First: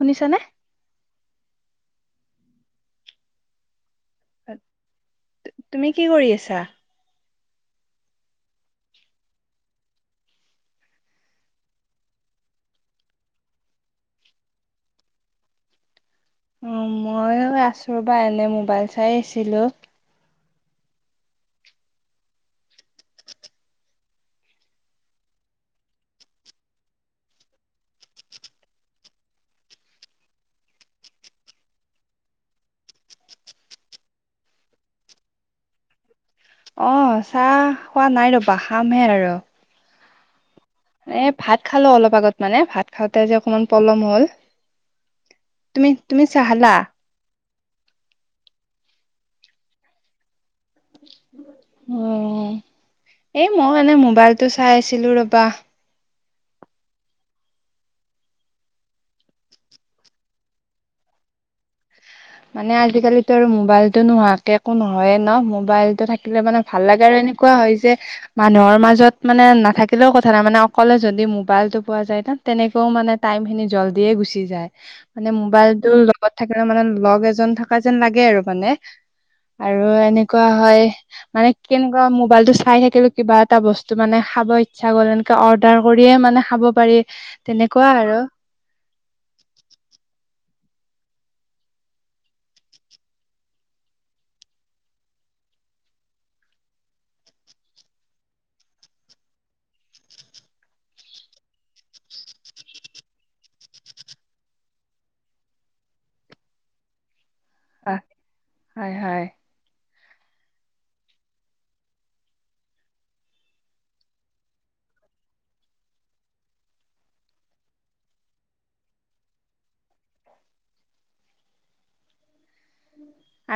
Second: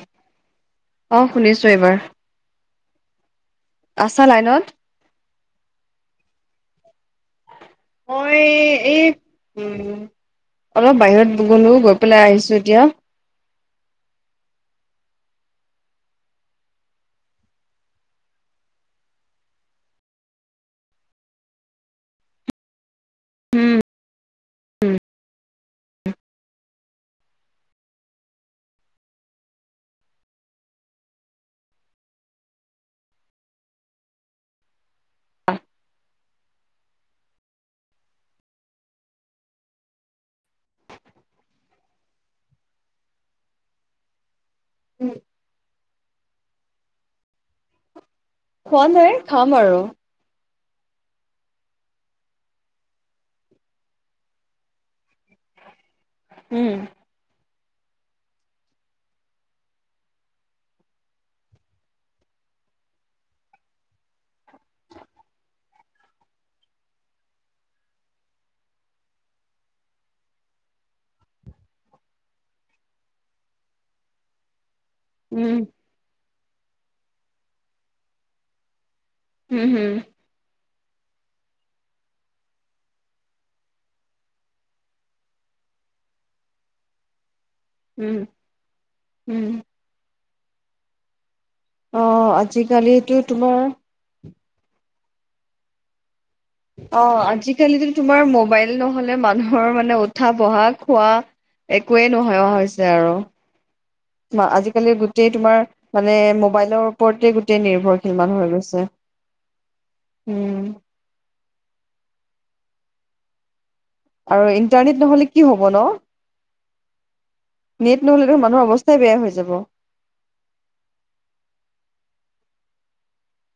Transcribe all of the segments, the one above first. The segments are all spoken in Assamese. শুনিছানে? অ' শুনিছো এইবাৰ। আছা লাইনত? তুমি কি কৰি আছা? মই এই উ, অলপ বাহিৰত গলো গৈ পেলাই আহিছোঁ এতিয়া। উম, মই আচো ৰবা এনে মোবাইল চাই আছিলো। [inaudible] অ' চাহ খোৱা নাই ৰ'বা, খামহে আৰু। এ ভাত খালো অলপ আগত মানে, ভাত খাওঁতে যে অকনমান পলম হ'ল। উম। তুমি, তুমি চাহ খালা? খোৱা নাই, খাম আৰু। উম, এই মই এানে মোবাইলটো চাই আছিলো ৰবা। উম। মানে আজিকালিতো আৰু মোবাইলতটো নোহোৱাকে একো নহয়ে ন মোবাইলতটো থাকিলে মানে ভাল লাগে আৰু এনেকুৱা হয় যে মানুহৰ মাজত মানে নাথাকিলেও কথা নাই, মানে অকলে যদি মোবাইলতটো পোৱা যায় তেনেকেও মানে টাইম খিনি জল্ডিয়ে গুচি যায়। মানে উম মোবাইলটো লগত থাকিলে মানে লগ এজন থকা যেন লাগে আৰু মানে। উম আৰু হম এনেকুৱা হয় মানে কেনেকুৱা মোবাইলতো চাই থাকিলো কিবা এটা বস্তু মানে খাব ইচ্ছা গল অৰ্ডাৰ কৰিয়ে মানে খাব পাৰি, তেনেকুৱা উম আৰু। [unintelligible] অ', আজি-কালিটো তোমাৰ অ', আজি-কালিটো তোমাৰ মোবাইল নহলে মানুহ ৰ মানে উঠা বহা খোৱা একোৱেই নোহেৱা হৈছে আৰু। [unintelligible] আজিকালি গোটেই তোমাৰ, মানে মোবাইলৰ ওপৰতে গোটেই নিৰ্ভৰশীল মানুহে হৈ গৈছে, হয় হয় উম। আৰু ইণ্টাৰনেট নহ'লে কি হ'ব ন। নেট নহ'লেতো মানুহৰ অৱস্থাই বেয়া হৈ যাব।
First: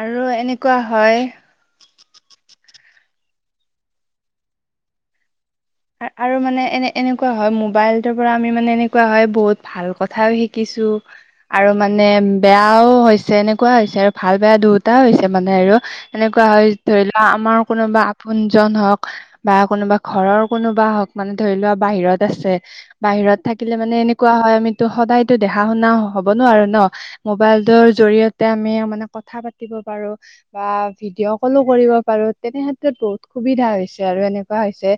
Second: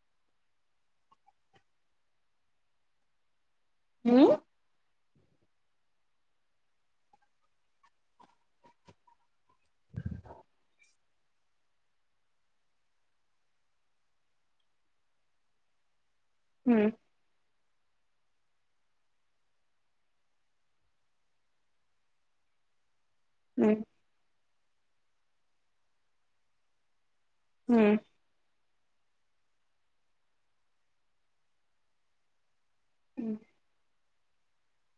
আৰু এনেকুৱা হয় উম? আৰু মানে এনে এনে এনেকুৱা হয়, মোবাইলটোৰ পৰা আমি মানে এনেকুৱাও হয়, বহুত ভাল কথাও শিকিছোঁ। আৰু মানে বেয়াও হৈছে, এনেকুৱা হৈছে আৰু ভাল-বেয়া দুয়োটা হৈছে মানে আৰু। এনেকুৱা হয় উম, ধৰি ল', আমাৰ কোনোবা আপোনজন হওক বা কোনোবা ঘৰৰ কোনোবা হওক মানে ধৰি লোৱা, বাহিৰত আছে, বাহিৰত উম, থাকিলে মানে এনে কোৱা হয়, আমিতো সদায়তো দেখা-শুনা হ'ব নোৱাৰো ন', মোবাইলটোৰ উম, জৰিয়তে তে আমি মানে কথা পাতিব পাৰো বা ভিডিঅ' কলো কৰিব পাৰোঁ, তেনেহেন বহুত সুবিধা হৈছে আৰু এনেকুৱা হৈছে,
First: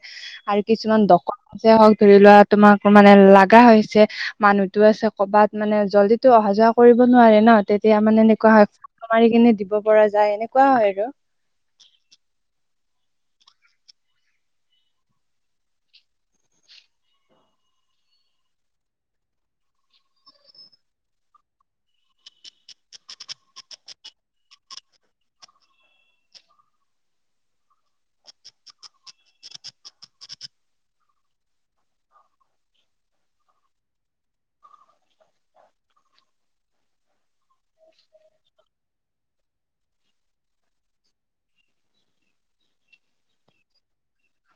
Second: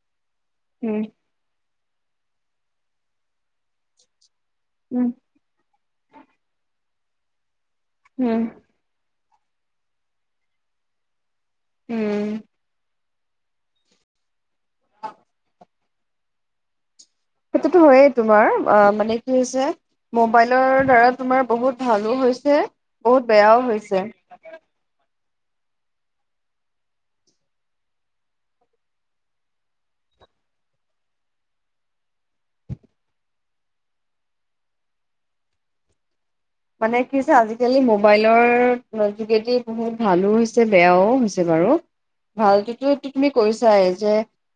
আৰু কিছুমান উম, দক [unintelligible] হ'ক ধৰি লোৱা তোমাক মানে লাগা হৈছে, মানুহতো আছে উম, ক'বাত মানে জল্দিটো অহা-যোৱা কৰিব নোৱাৰে ন, তেতিয়া মানে উম। এনেকুৱা হয় মাৰি কেনে দিব পৰা যায়, এনেকুৱা হয় আৰু। উম। সেইটোতো হয়েই তোমাৰ। অ' মানে কি হৈছে মোবাইলৰ দ্বাৰা তোমাৰ বহুত ভালো হৈছে। বহুত বেয়াও হৈছে। মানে কি হৈছে, আজি-কালি মোবাইলৰ যোগেদি বহুত ভালো হৈছে, বেয়াও হৈছে বাৰু। ভালটোতো তুমি কৈছাই, যে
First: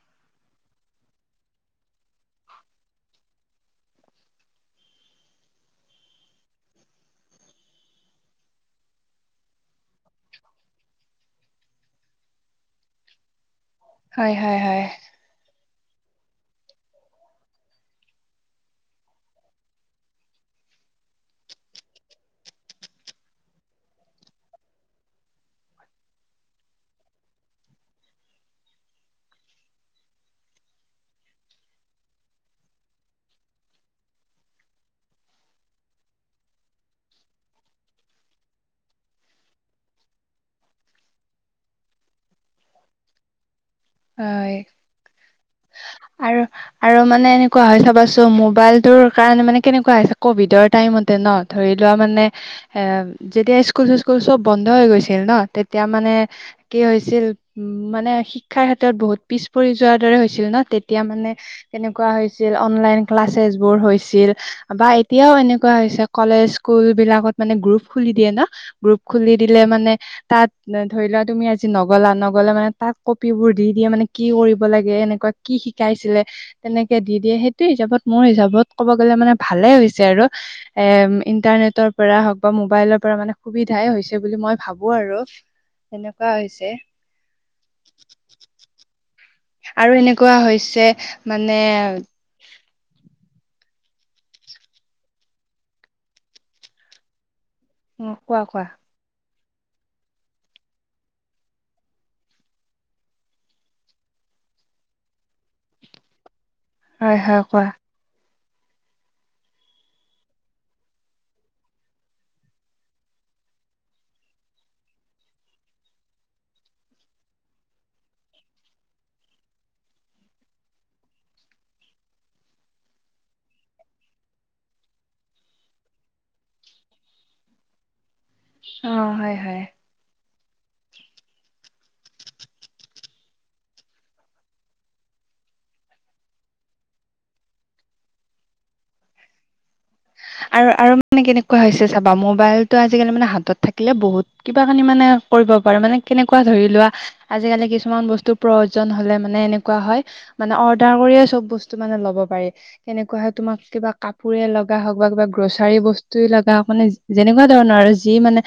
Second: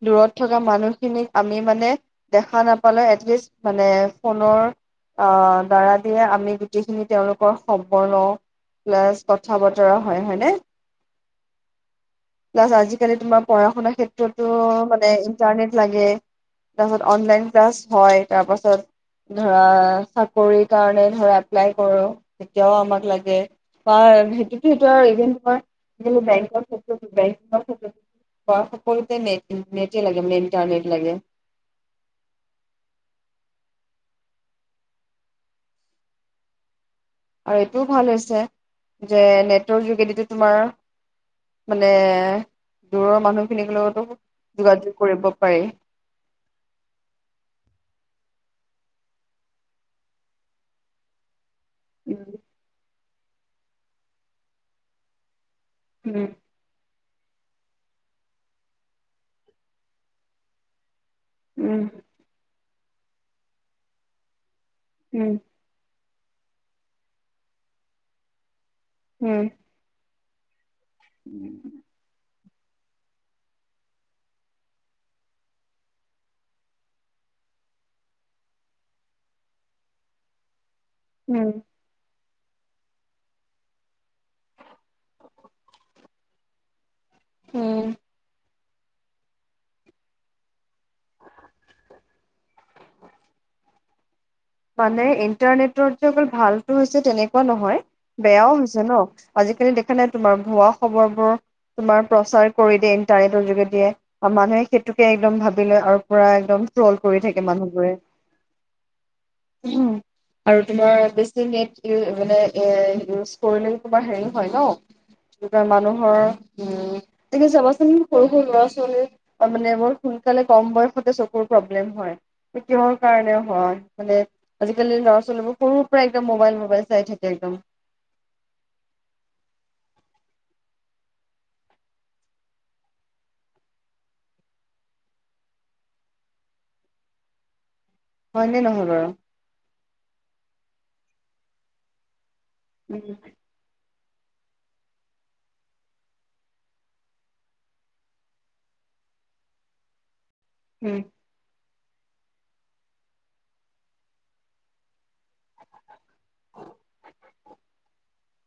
দূৰত থকা মানুহখিনিক আমি মানে দেখা নাপালে এটলিষ্ট, মানে ফোনৰ আহ দ্বাৰা দিয়ে আমি যিখিনি তেওঁলোকৰ সম্পৰ্ক প্লাছ কথা-বতৰা হয়, হয়নে? প্লাছ আজিকালি তোমাৰ পঢ়া-শুনাাৰ হয় ক্ষেত্ৰতো হয় হয় মানে ইন্টাৰনেট লাগে। তাৰপাছত অনলাইন ক্লাছ হয়, তাৰপাছত ধৰা, চাকৰি কাৰণে ধৰা এপ্লাই কৰোঁ তেতিয়াও আমাক লাগে, বা সেইটোতো সেইটো আৰু ইভেন তোমাৰ [unintelligible] প্ৰায় চাকৰিতে নেটেই লাগে, মেইনটো নেট লাগে। আৰু এইটোও ভাল হৈছে যে নেটৰ যোগেদিটো তোমাৰ মানে দূৰৰ মানুহখিনিক লগত হয়। আৰু আৰু মানে এনেকুৱা হয় চাবাচোন, মোবাইলটোৰ কাৰণে মানে কেনেকুৱা হৈছে ক'ভিডৰ টাইমতে ন ধৰি লোৱা মানে, এ যেতিয়া স্কুল-চিস্কুল সব বন্ধ হৈ গৈছিল ন', তেত -তিয়া মানে উম কি হৈছিল উম মানে শি শিক্ষাৰ ক্ষেত্ৰত বহুত পিছপৰি যোৱাৰ দৰে হৈছিল ন', তেতিয়া মানে উম উম তেনেকুৱা হৈছি ছিল, অনলাইন ক্লাছেছবোৰ হৈছিল বা উম এতিয়াও এনেক কোৱা হৈছে, কলেজ, স্কুলবিলাকত মানে গ্ৰুপ খুলি দিয়ে ন', গ্ৰুপ খুলি উম দিলে মানে তাত ধৰি লোৱা, তুমি আজি নগ'লা, নগ'লা মানে তাত [unintelligible] বোৰ দি দিয়ে মানে কি কৰিব লাগে, এনেকুৱা কি শিকাইছিলে? তেনেকে দি দিয়ে, সেইটো হিচাপত মোৰ হিচাপত ক'ব গ'লে মানে ভালে হৈছে আৰু। এহ উম ইণ্টাৰনেটৰ পৰা হওক বা মোবাইলৰ পৰা মানে সুবিধাই হৈছে বুলি মই ভাবো আৰু, এনেকুৱা হৈছে। উম। আৰু এনেকুৱা হৈছে মানে মানে ইণ্টাৰনেটত যে অকল ভালটো হৈছে তেনেকুৱা নহয়, অ কোৱা বেয়াও কোৱা হৈছে ন'? আজিকালি দেখা নাই তোমাৰ ভুৱা খবৰবোৰ তোমাৰ প্ৰচাৰ কৰি দিয়ে ইণ্টাৰনেটৰ যোগেদিয়ে আৰু মানুহে সেইটোকে একদম ভাবি লয় অ পুৰা একদম ট্ৰল হয় কৰি হয় থাকে কোৱা মানুহবোৰে উম আৰু তোমাৰ বেছি নেট মানে এ উচ কৰিলে তোমাৰ হেৰি হয় ন মানুহৰ উম তুমি চাবাচোন সৰু সৰু ল'ৰা ছোৱালী মানে বৰ সোনকালে কম বয়সতে চকুৰ প্ৰব্লেম হয় কিহৰ কাৰণে হয় মানে আজিকালি ল'ৰা ছোৱালীবোৰ সৰুৰ পৰা একদম মোবাইল মোবাইল চাই থাকে একদম অ হয় হয় হয়নে নহয় বাৰু আৰু আৰু মানে কেনেকুৱা হৈছে চাবা মোবাইলতটো আজিকালি মানে উম হাতত থাকে থাকিলে বহুত কিবা কানি মানে কৰিব পাৰো মানে কেনেকুৱা ধৰি লোৱা আজিকালি কিছুমান বস্তুৰ প্ৰয়োজন হলে মানে এনেকুৱা হয় মানে অৰ্ডাৰ কৰিয়ে চব বস্তু মানে লব পাৰি কেনেকুৱা হয় কিবা কাপোৰে লওক লগা হওঁক বা কিবা গ্ৰ'ছাৰী বস্তুৱে লগা হওঁক মানে যেনেকুৱা ধৰণৰ আৰু যি মানে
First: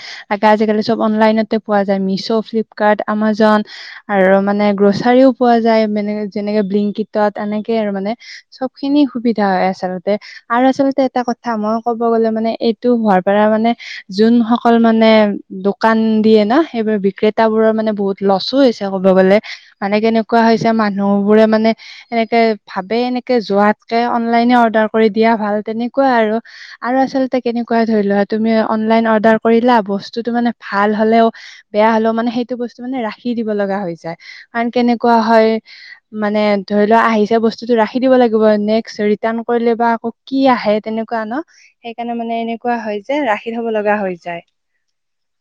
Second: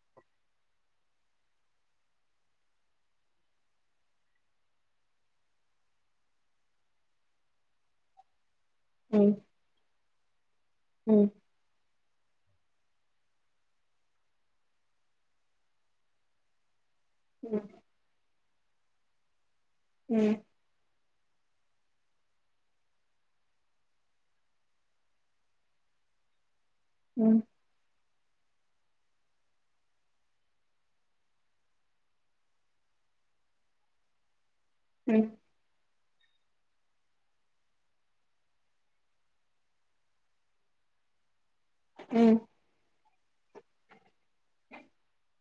আজিকালি চব অনলাইনতে পোৱা যায় মিছ' ফ্লিপকাৰ্ট আমাজন আৰু মানে গ্ৰ'চাৰীও পোৱা যায় মানে যেনেকে বিলিংকটত এনেকে আৰু মানে চব খিনি উম সুবিধা হয় আচলতে আৰু আচলতে এটা উম কথা মই ক'ব গ'লে মানে এইটো হোৱাৰ পৰা মানে যোনসকল মানে দোকান দিয়ে ন সেইবোৰ বিক্ৰ উম বোৰৰ মানে বহুত লছো হৈছে ক'ব গ'লে মানে কেনেকুৱা হৈছে মানুহ বোৰে মানে এনেকে ভাবে এনেকে যোৱাতকে অনলাইনে অৰ্ডাৰ কৰি দিয়া ভাল তেনেক কোৱা আৰু উম আচলতে কেনেকু ক ধৰি লোৱা তুমি অনলাইন অৰ্ডাৰ কৰিলা বস্তুতটো মানে ভাল হ'লেও বেয়া হলেও মানে সেইটো বস্তু মানে ৰাখি দিব লগা হৈ যায় কাৰণ উম কেনেকুৱা উম উম হয় মানে ধৰি লোৱা আহিছে বস্তুতটো ৰাখি দিব লাগিব নেক্সট ৰিটাৰ্ণ কৰিলে বা আকৌ কি আহে তেনেকুৱা ন সেইকাৰণে উম মানে এনেকুৱা হয় যে ৰাখি থব লগা হৈ যায়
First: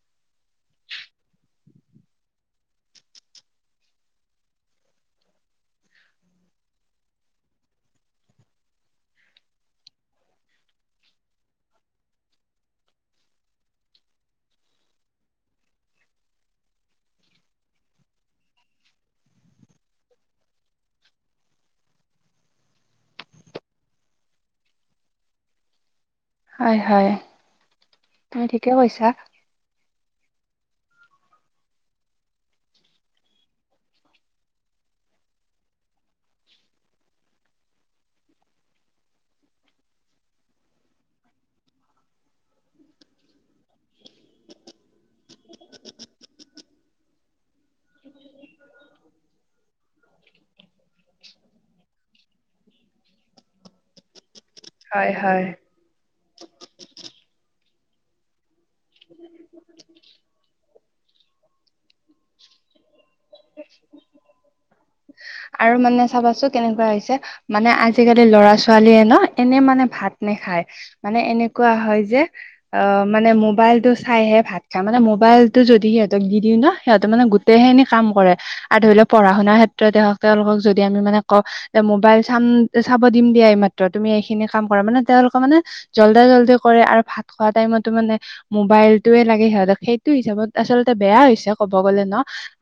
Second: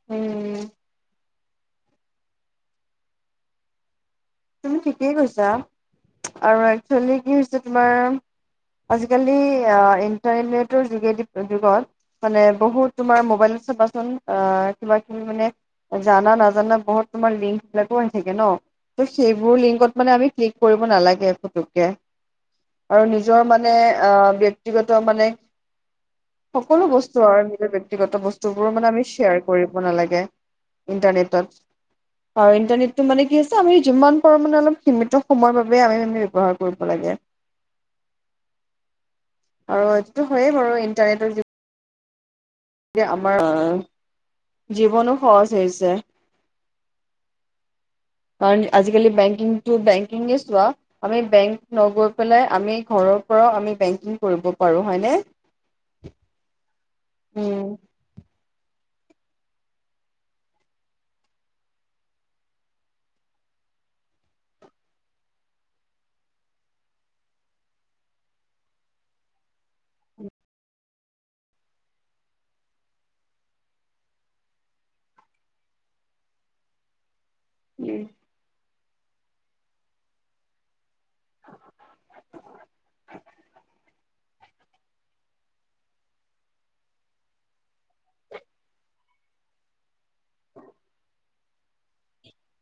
উম তুমি ঠিকেই কৈছা আৰু একচুৱেলি কি হৈছে তোমাৰ আজিকালি ইণ্টাৰনেটৰ যোগেদি যুগত মানে বহুত তোমাৰ মোবাইলত চাবাচোন আহ কিবা কিবি মানে জানা নাজানা বহুত তোমাৰ লিংকবিলাকো আহি থাকে ন ত' সেইবোৰ লিংকত মানে আমি ক্লিক কৰিব নালাগে ফটোককে আৰু নিজৰ মানে আহ ব্যক্তিগত মানে হয় সকলো হয় বস্তু আৰু নিজৰ ব্যক্তিগত বস্তু তুমি বোৰ ঠিকে মানে আমি কৈছা। শ্বেয়াৰ কৰিব নালগে ইন্টাৰনেটত আৰু ইন্টাৰনেটটো মানে কি হৈছে আমি যিমান পাৰোঁ মানে অলপ সীমিত সময়ৰ বাবে আমি আমি ব্যৱহাৰ কৰিব লাগে আৰু এইটো হয়য়ে বাৰু ইন্টাৰনেটৰ যে আমাৰ আহ জীৱনো সহজ হৈছে কাৰণ আজিকালি বেংকিং বেংকিং চোৱা আমি বেংক নগৈ পেলাই আমি ঘৰৰ পৰাও আমি বেংকিং কৰিব পাৰো হয় হয়নে হয়। [inaudible] উম [inaudible] [inaudible] আৰু মানে চাবাচোন কেনেকুৱা হৈছে মানে আজিকালি ল'ৰা ছোৱালীয়ে না এনে মানে ভাত নেখায় মানে এনেকুৱা হয় যে অ মানে মোবাইল টো চাইহে ভাত খায় মানে মোবাইল টো যদি সিহঁতক দি দিওঁ ন সিহঁত মানে গোট খিনি কাম কৰে আৰু ধৰি লওক পঢ়া শুনাৰ ক্ষেত্ৰতে হক তেওঁলোকক যদি আমি মানে কওঁ মোবাইল চাম চাব দিম দিয়া মাত্ৰ তুমি এইখিনি কাম কৰা মানে তেওঁলোকে মানে জল্দে জল্দি কৰে আৰু ভাত খোৱা টাইমতো মানে মোবাইল [unintelligible] লাগে সিহঁতক সেইটো হিচাপত আচল্ততে বেয়া হৈছে ক'ব গ'লে ন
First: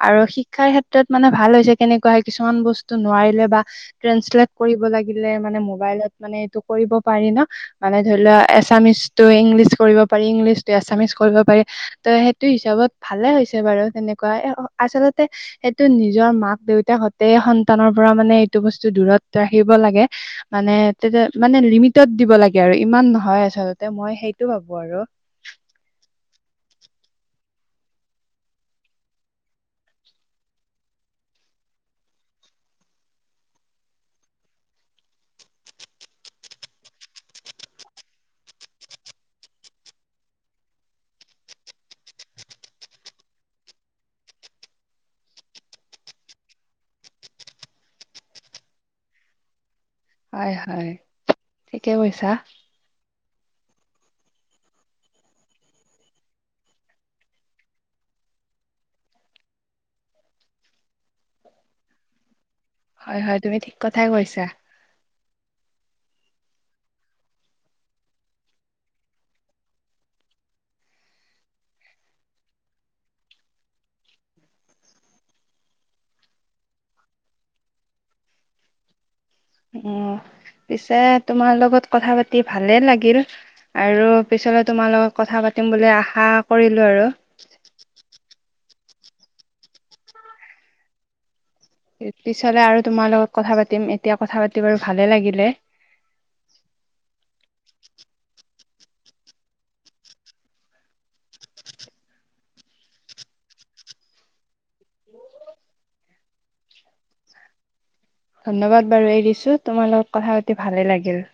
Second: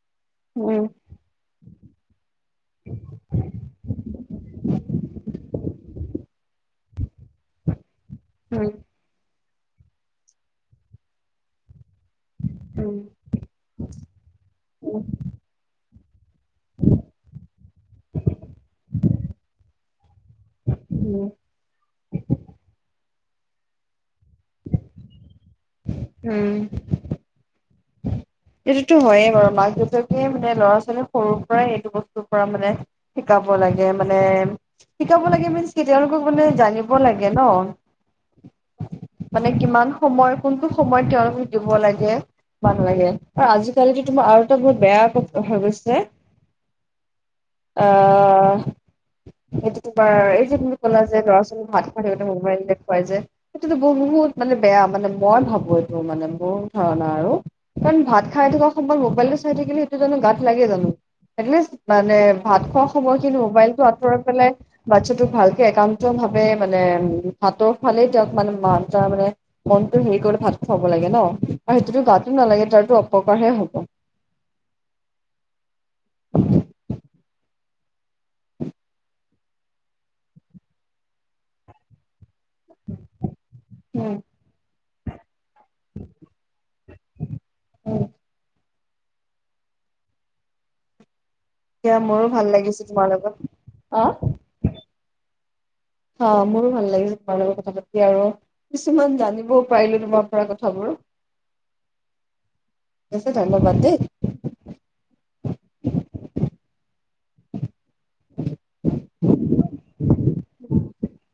আৰু শিক্ষাৰ উম ক্ষেত্ৰত মানে ভাল হৈছে কেনেকুৱা কিছুমান বস্তু নোৱাৰিলে [unintelligible] কৰিব লাগিলে মানে মবাইলত মানে কৰিব পাৰি ন মানে ধৰি লোৱা উম এচামিচ ত ইংলিছ কৰিব পাৰি। ইংলিছ এছামিছ কৰিব পাৰি। তেই হিচাপত উম ভালে হৈছে বাৰু। তেনেকুৱা উম আচল্ততে সেইটো নিজৰ মাক দেউতাক সন্তানৰ পৰা মানে এইটো বস্তু দূৰত ৰাখিব লাগে। মানে তে উম মানে লিমিটত দিব লাগে আৰু ইমান নহয়। আচলতে মই সেইটো ভাবো আৰু উম, সেইটোতো হয়য়ে বাৰু মাক দেউতাকে মানে ল'ৰা ছোৱালীৰ সৰুৰ পৰাই এইটো বস্তুৰ পৰা মানে শিকাব লাগে মানে শিকাব লাগে মনচ কে তেওঁলোকক মানে জানিব লাগে ন মানে কিমান সময় কোনটো সময়ত তেওঁলোকক দিব লাগে। নালাগে আৰু আজিকালি তোমাৰ আৰু এটা বহত বেয়া হৈ গৈছে। অ', সটো তোমাৰ এই হয় যে তুমি হয় ক'লা যে ল'ৰা ছোৱী ঠিকে ভাত খ গটা কৈছা মোবাইল খুৱাই যে, সেইটোতো বহুত মানে বেয়া মানে মই ভাবোঁ এইটো মানে মোৰ ধাৰণা আৰু কাৰণ ভাত খাই থকা সময়ত মোবাইলটো চাই থাকিলে সেইটো জানো গাত লাগে জানো স মানে ভাত খোৱা হয় হয় সময়খিনি তুমি ঠিক মোবাইলতটো কথাই আঁতৰাই কৈছা পেলাই। বাচ্ছাটোক ভালকে একান্ত ভাৱে মানে হাতৰ ফালে তেওঁক মানে মা তাৰ মানে মনটো হেৰি কৰি ভাত খোৱাব লাগে ন আৰু সেইটোতো গাতো নালাগে তাৰো অপকাৰহে হ'ব। অ', পিছে তোমাৰ লগত কথা পাতি ভালে লাগিল। আৰু উম ত, পিছলৈ তোমাৰ লগত কথা পাতিম বুলি আশা কৰিলোঁ আৰু। উম এতিয়া মোৰো ভাল পিছলে লাগিছে আৰু তোমাৰ লগত কথা পাতিম অ এতিয়া কথা পাতি বাৰু ভালে লাগিলে। অ', মোৰো ভাল লাগিছে তোমাৰ লগত কথা পাতি আৰু কিছুমান জানিবও পাৰিলোঁ। তোমাৰ পৰা কথাবোৰ। য ধন্যবাদ দেই। ধন্যবাদ বাৰু এই দিছোঁ তোমাৰ লগত কথা পাতি ভালে লাগিল।